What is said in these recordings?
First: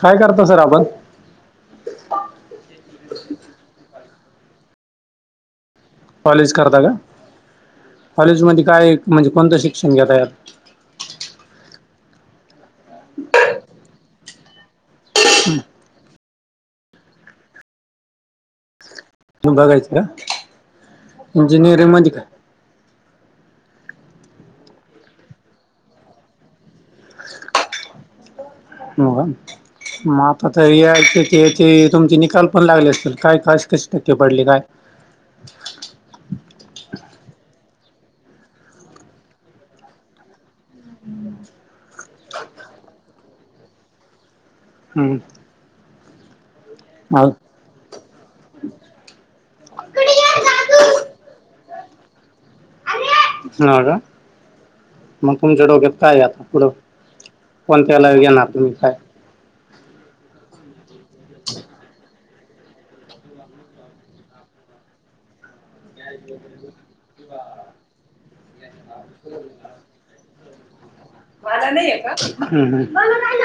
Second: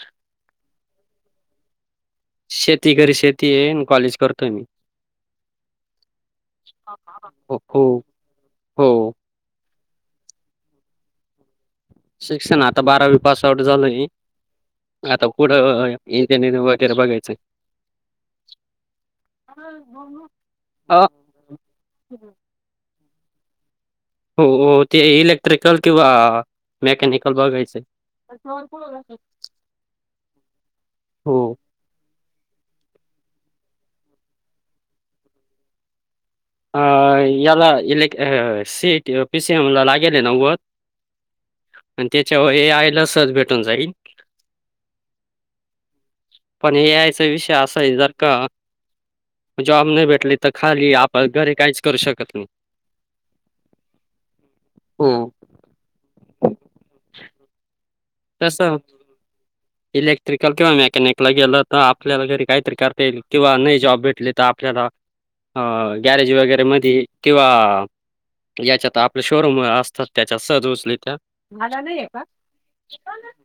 काय करत सर आपण. शेती घरी शेती हे एन कॉलेज. करतोय मी. कॉलेज करता का हो हो कॉलेज मध्ये काय हो म्हणजे कोणतं शिक [unintelligible] शिक्षण आता बारावी पास आउट झालय. आता पुड ए [unintelligible] वगैरे बघायचं. त बघायच का अ इंजिनियरिंग म्हणजे काय? हो हो ते इलेक्ट्रिकल किंवा मेकॅनिकल बघायच हे. म आता तरी याची हो. त्याची [unintelligible] मग आता तुम ल पण लागले असतीलल काय कास [unintelligible] कशी टक्के पडले काय? ह याला इलेक अ सी एटी पीसीएमला लागेल आहे नव्वद आणि त्याच्यावर ए आयला सच भेटून जाईल. हम्म. पण हे एआय हो चा विषय असा आहे जर का जॉब नाही भेटली तर खाली आप घरी काहीच करू शकत नाही. ह हो मग तुमच्या डोक्यात काय आता पुढं कोण त्याला घे ना तुम्ही काय तसं इलेक्ट्रिकल किंवा मॅक गेला तरता आपल्याला काहीतरी करता येईल किंवा नाही जॉब भेटले तर आपल्याला अ गॅरेज वगैरे म किंवा याच्यातता आपले शोरूम असतात त्या च स् मला नाही य का मला नाही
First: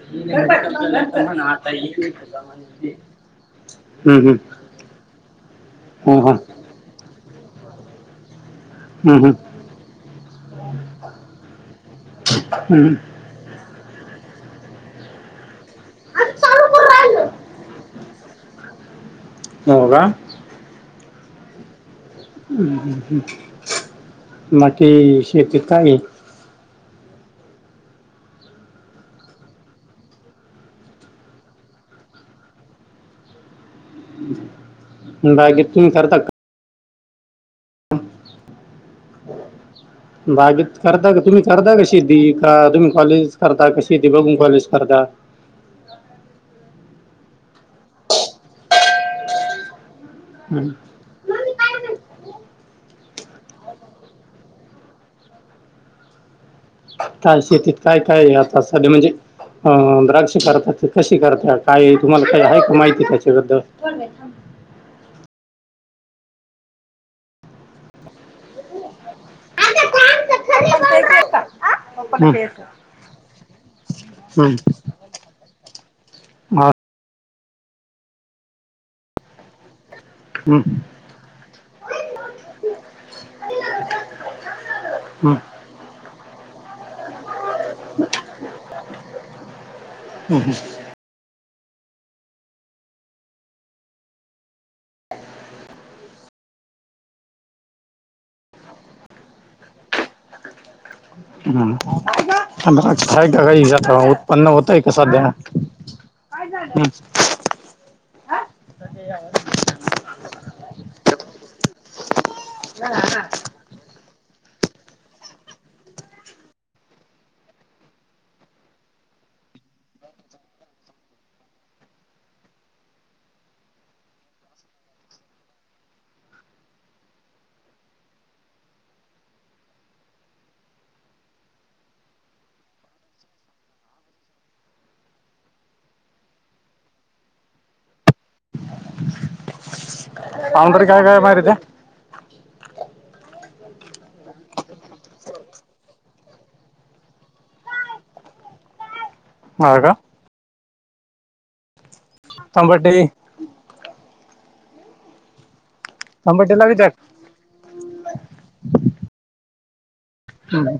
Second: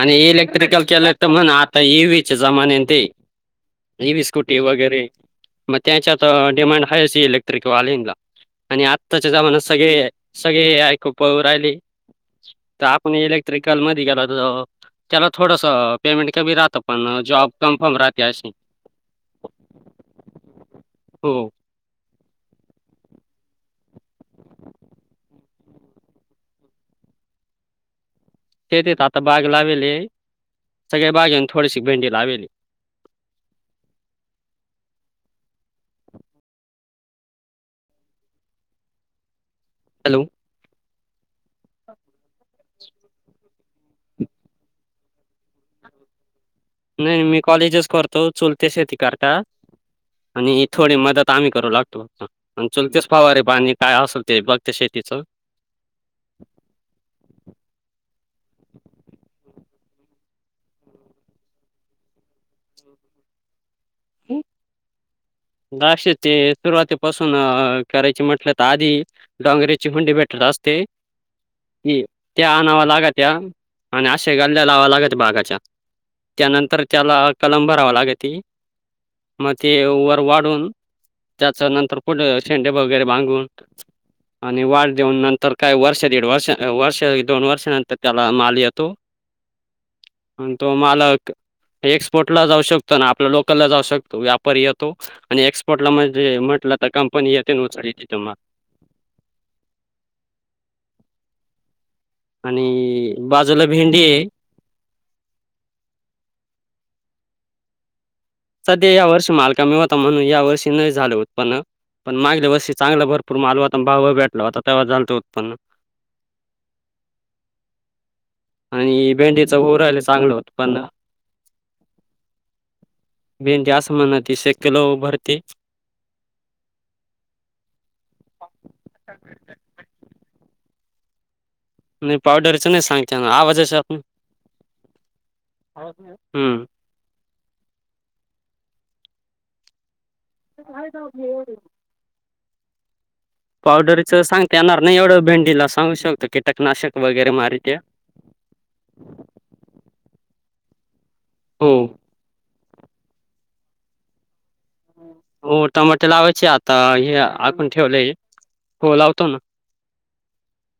आणि इलेक्ट्रिकल केलं तर म्हण आता इई व्च्या जमान ते इ हम्म, व् हम्म. स्कूटी वगैरे मग हो त्याच्यात हो डिमांड हाच इलेक्ट कतिकवालेलीला आणि हम्म, हम्म. आत्ताच्या जमान्यात सगळे सगळे ऐकूप राहिले तर हम्म. आपण येले तररी काल मरी गला चला थोडं पेमेंट की राहात आपण हम्म. जॉब कन्फर्म राह त्याश नाही होव का हो हम् हम् हम् मट शेती काई तेेतेत आता बाग लावेली सगळ्या बाग येऊन थोडीशी भेंडी लावेली बाकी तुम्ही करताात हन हॅलो बागी करता का तुम्ही करता कशी ती का तुम्ही कॉलेज करता कशी त बघून कॉलेज करता नाही मी कॉलेजच करतो चुलते शेती कर का आणि हं. थोडी मदत आम्ही करू लागतो आणि चुलते पवारीे पाणी काय असल ते बघते शेतीच का शेतीत काय काय आता सध म्हणजे अ द्राक्ष करतात ते कशी करत काय तुम्हाला काही आहे का माहितीय त्याच्याबद्दल कोण हाय सांग दक्ष ते सुरुवातीपासून करायचे म्हटलं तर आधी डोंगरची हुंडी भेटत असते पप्पा येतात का? कि पप्पा हं. कधी त्या येतात? आणाव लागत त्या आणि असशे हं, गाल्ल्या लावा लागत बागाच्या हा. त्यानंतर त्याला कलंगडवाला यकी मिरची व्व हं. वाढून त्याच नंतर पुढं शेंडे वगैरे बांगून आणि वाढ देऊन हं. नंतर काही वर्ष दीड वर्ष वर्ष ये दोन वर्षानंतर त्याला माल येतो आणि तो मालक एक्सपोर्ट ला जाऊ शकतो ना आपल्या लोकल ला जाऊ शकतो व्यापारी येतो तो आणि एक्सपोर्ट ला मध्ये म्हटलं तर कंपनी ते उचळी हम. राय का का बाजूला हचा भेंडी थोड आहे उत्पन्न होतय कसाध्या हं [unintelligible] झ्याक. ट. ट [unintelligible] सध्या या वर्षी माल कमी होता, म्हणून या वर्षी नाही झाले उत्पन्न, पण मागल्या वर्षी चांगलं भरपूर माल व्हता अन भाव भेटला होता. तव झालतं उत्पन्न. आणि भेंडीच होउ राहिला चांगलं होत उत्पन्न, भेंडी असं म्हण ती शेकल भरते- नाही पावडरच नाही सांग की, आवाजेचे आप हम्म- पाउडर काय काय मारित- पावडरचं सांगता येणार नाही, एवढं भेंडीला सांगू शकतो कीटकनाशक वगैरे मार ते- मार का [unintelligible] हो. चांवडेली [unintelligible] हो. टमाटे लावायचे तंबाटेला आता, विचार हे आकून ठेवलय हो लावतो ना, हम्.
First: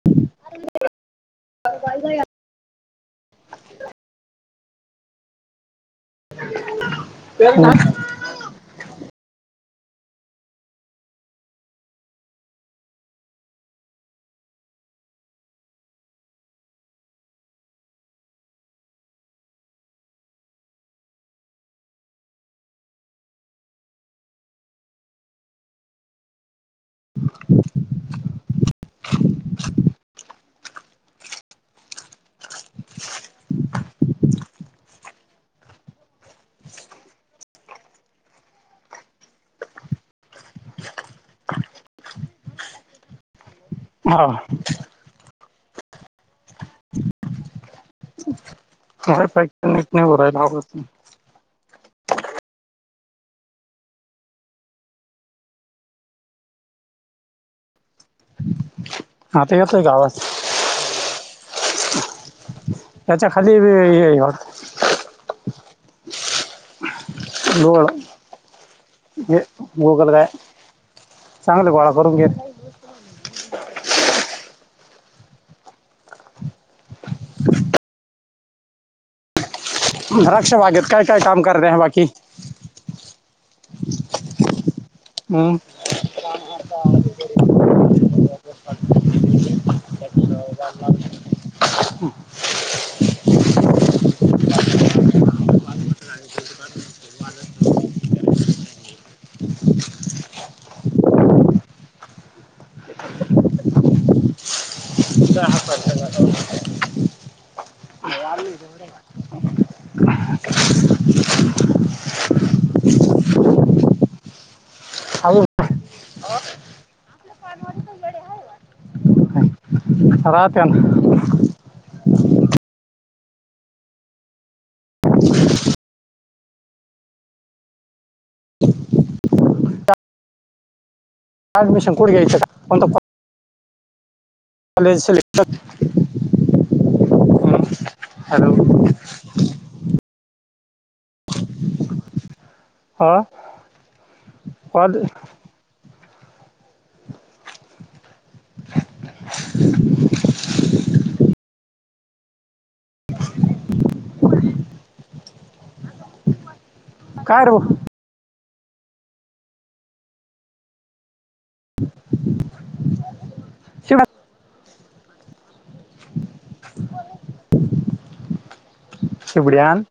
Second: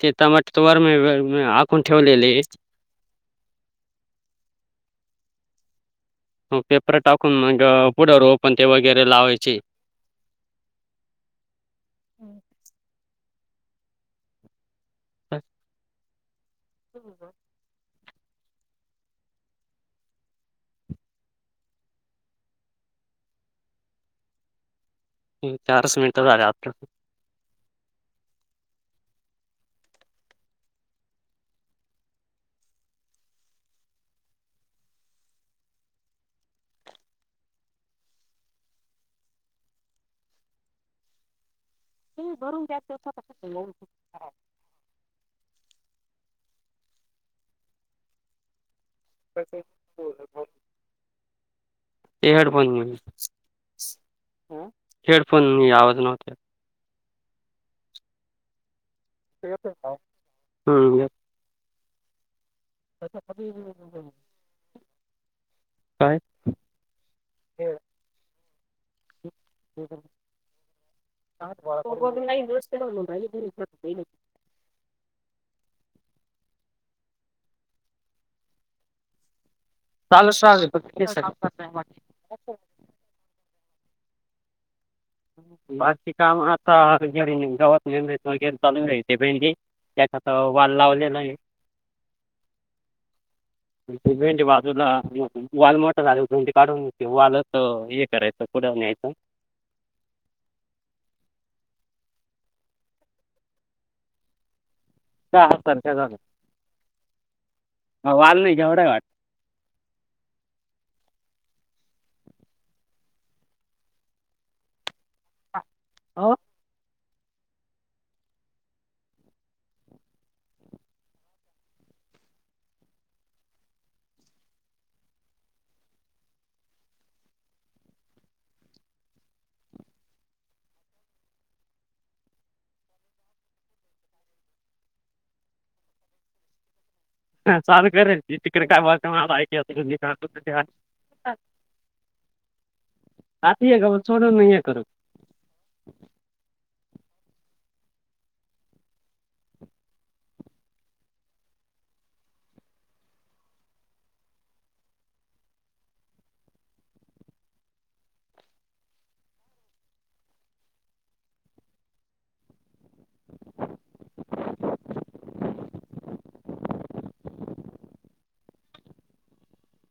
ते तमाट तोवर मी आकून ठेवलेले [unintelligible] मग पेपर टाकून मग पुढे रोप पण ते वगैरे लावायचे, हम. ब [unintelligible] ओह माय गॉड. [unintelligible] चार स [unintelligible] मिनट त आले आपलं ते भरून दव [unintelligible] हा नाही प नट नाही होयलाव [unintelligible] ते हेडफोन हा. हेडफोन आवाज नव्हता खख. खचॅ [unintelligible] येत. आता यतोय का आवाज? हम्म. अच्छा खाली वर- हे गोगल काय ह. चांगलं गोळा करून घे [unintelligible] राक्ष राहते बागेत फक्त काय काय काम केसाचं. कर र ह बाकी [unintelligible] [inaudible] हम्म. वारष काम आता घेरी गवात ने चालू राहिते, भेंडी त्याच्या वाल लावलेला आहे, भेंडी बाजूला- [inaudible] ट झां काढून किवालं तर हे करायचं पुढं [unintelligible] न्यायचं का सारख्या झा वाल नाही घेवढा वाट [unintelligible] अजून अ [unintelligible] राात ना [unintelligible] [inaudible] ॲडमिशन कुठ घ्यायचं कोणता फॉर्म? आले सिलेकटच ह चालू करन तिकडे काय ब हा आती का सोडून नाहीय करू कॉलेज [inaudible] हो [inaudible] काय आरव? शिवात शिबड्या आन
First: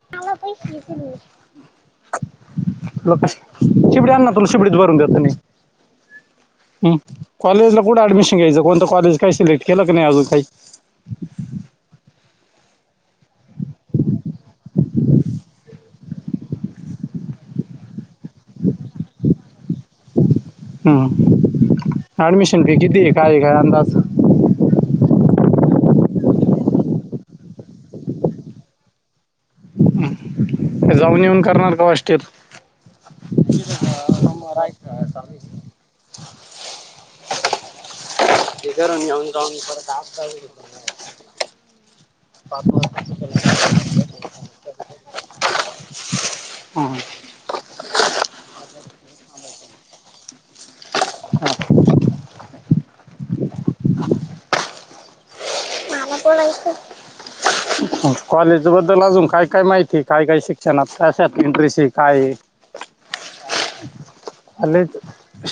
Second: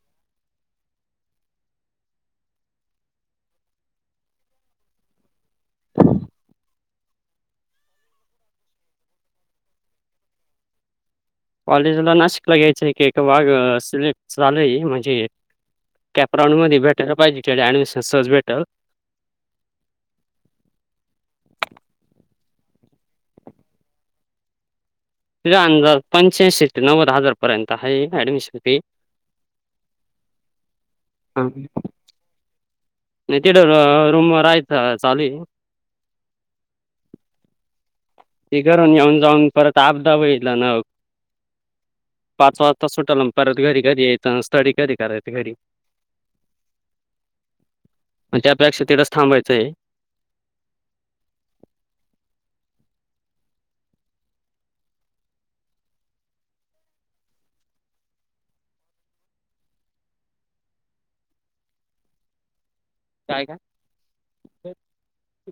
शिबड्या आन ना तुला शिबडीत भरून देतो. मी ह कॉलेजला कुठं ऍडमिशन घ्यायचं कोणतं कॉलेज? काही सिलेक्ट केलं काय नाही अजून काही कॉलेजला नाशिकला घ्यायचंय, की एका वागस सिलेक्ट झालय, म्हणजे कॅपराऊंड मध्ये भेटायला पाहिजे ऍडमिशन सहज भेटल. हम्म अऍडमिशन फी किती आहे काय काय अंदाज? तुझा अंदाज पंच्याऐंशी ते नव्वद हजार पर्यंत हाये ऍडमिशन फी जाऊन येऊन करणार का हॉस्टेल? नि तिथ रूमवर राहायचं चालूए ते करून येऊन जाऊन परत आपदा होईल न्हव पाच वाजता सुटल अन् परत घरी कधी येत अन् स्टडी कधी करायच घरी? त्यापेक्षा तिथच थांबायचंय. मला कॉलेज बद्दल अजून काय काय माहिती काय काय शिक्षणात कशात इंट्रेस ए काय ए? काय काय कॉलेज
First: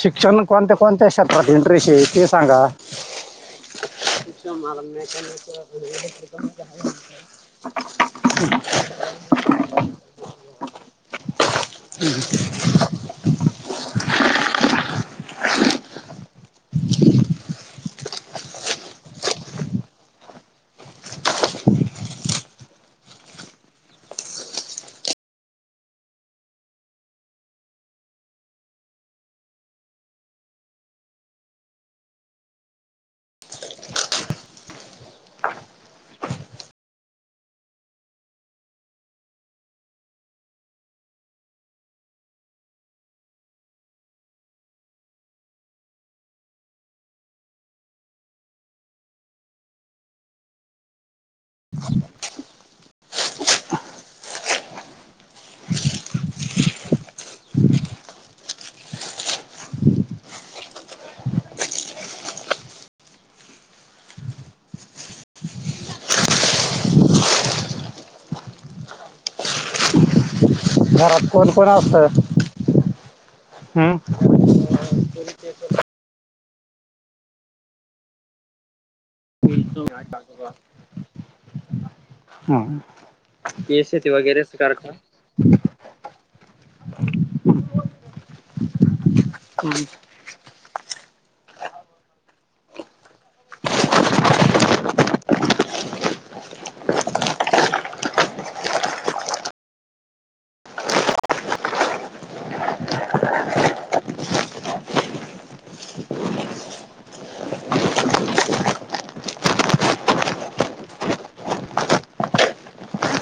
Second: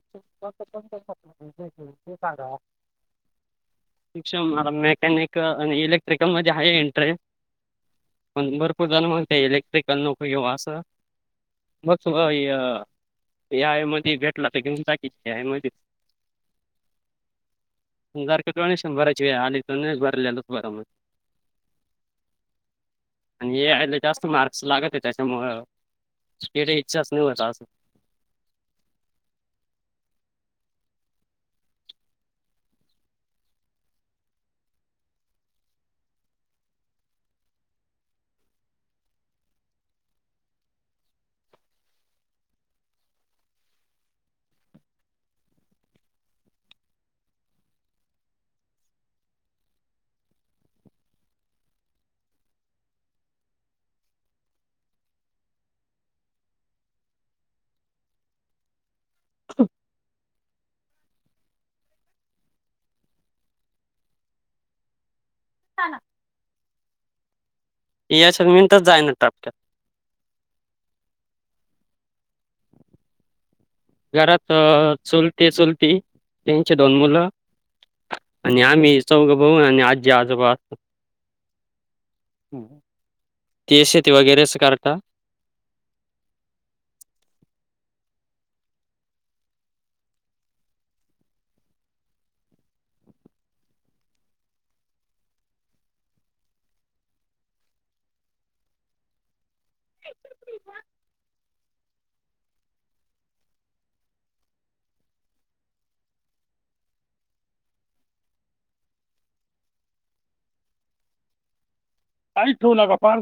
शिक्षण कोणत्या कोणत्या क्षेत्रात इंटरेस्ट आहे ते सांगा शिक्षण मेकॅनिक इलेक्ट्रिकल मध्ये हाये इंटरेस पण भरपूर जण म्हणतेत इलेक्ट्रिकल नको घेवू असं. ए य ए आय मध्ये भेटला तर घेऊन टाकीन, ए आय मध्ये शंभराची आली तर भरलेलच बर, मग आणि ए आय ला जास्त मार्क्स लागत त्याच्यामूळ, [unintelligible] चाच नाही होत अजून ह [inaudible] हा ना. इ अस मनतच जाई ना टपक्यात घरात कोण कोण असत? घरात चुलते, चुलती त्यांचे दोन मुलं आणि आम्ही चौघ भाऊ आणि आजी आजोबा हम्म. पी ते एस सी शेती वगैरेच अस करता [inaudible] काहीच ठेवू नका, पार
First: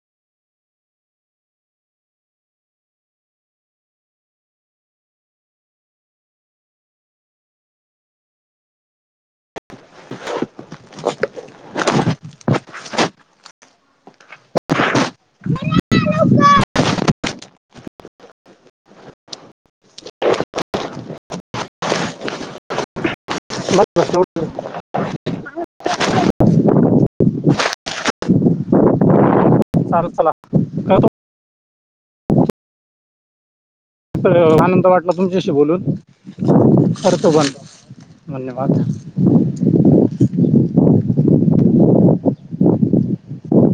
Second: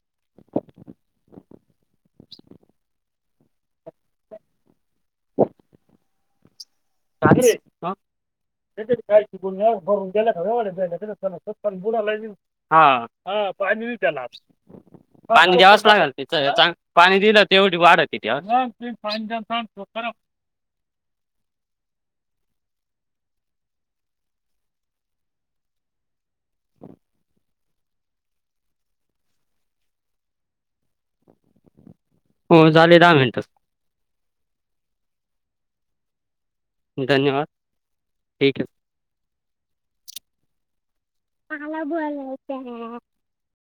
[unintelligible] चहा घे रे हां. भरून हा पाणी पाणी द्यावाच लागल तांग पाणी दिलं तेवढी ती वाढती ती [inaudible] [inaudible] चालेल चला. ठेवतो. हो झाले दहा मिनटच अरे वा आनंद वाटला तुमच्याशी बोलून करतो धन्यवाद बंद ठीक धन्यवाद. कोणाला बोलावत्याहा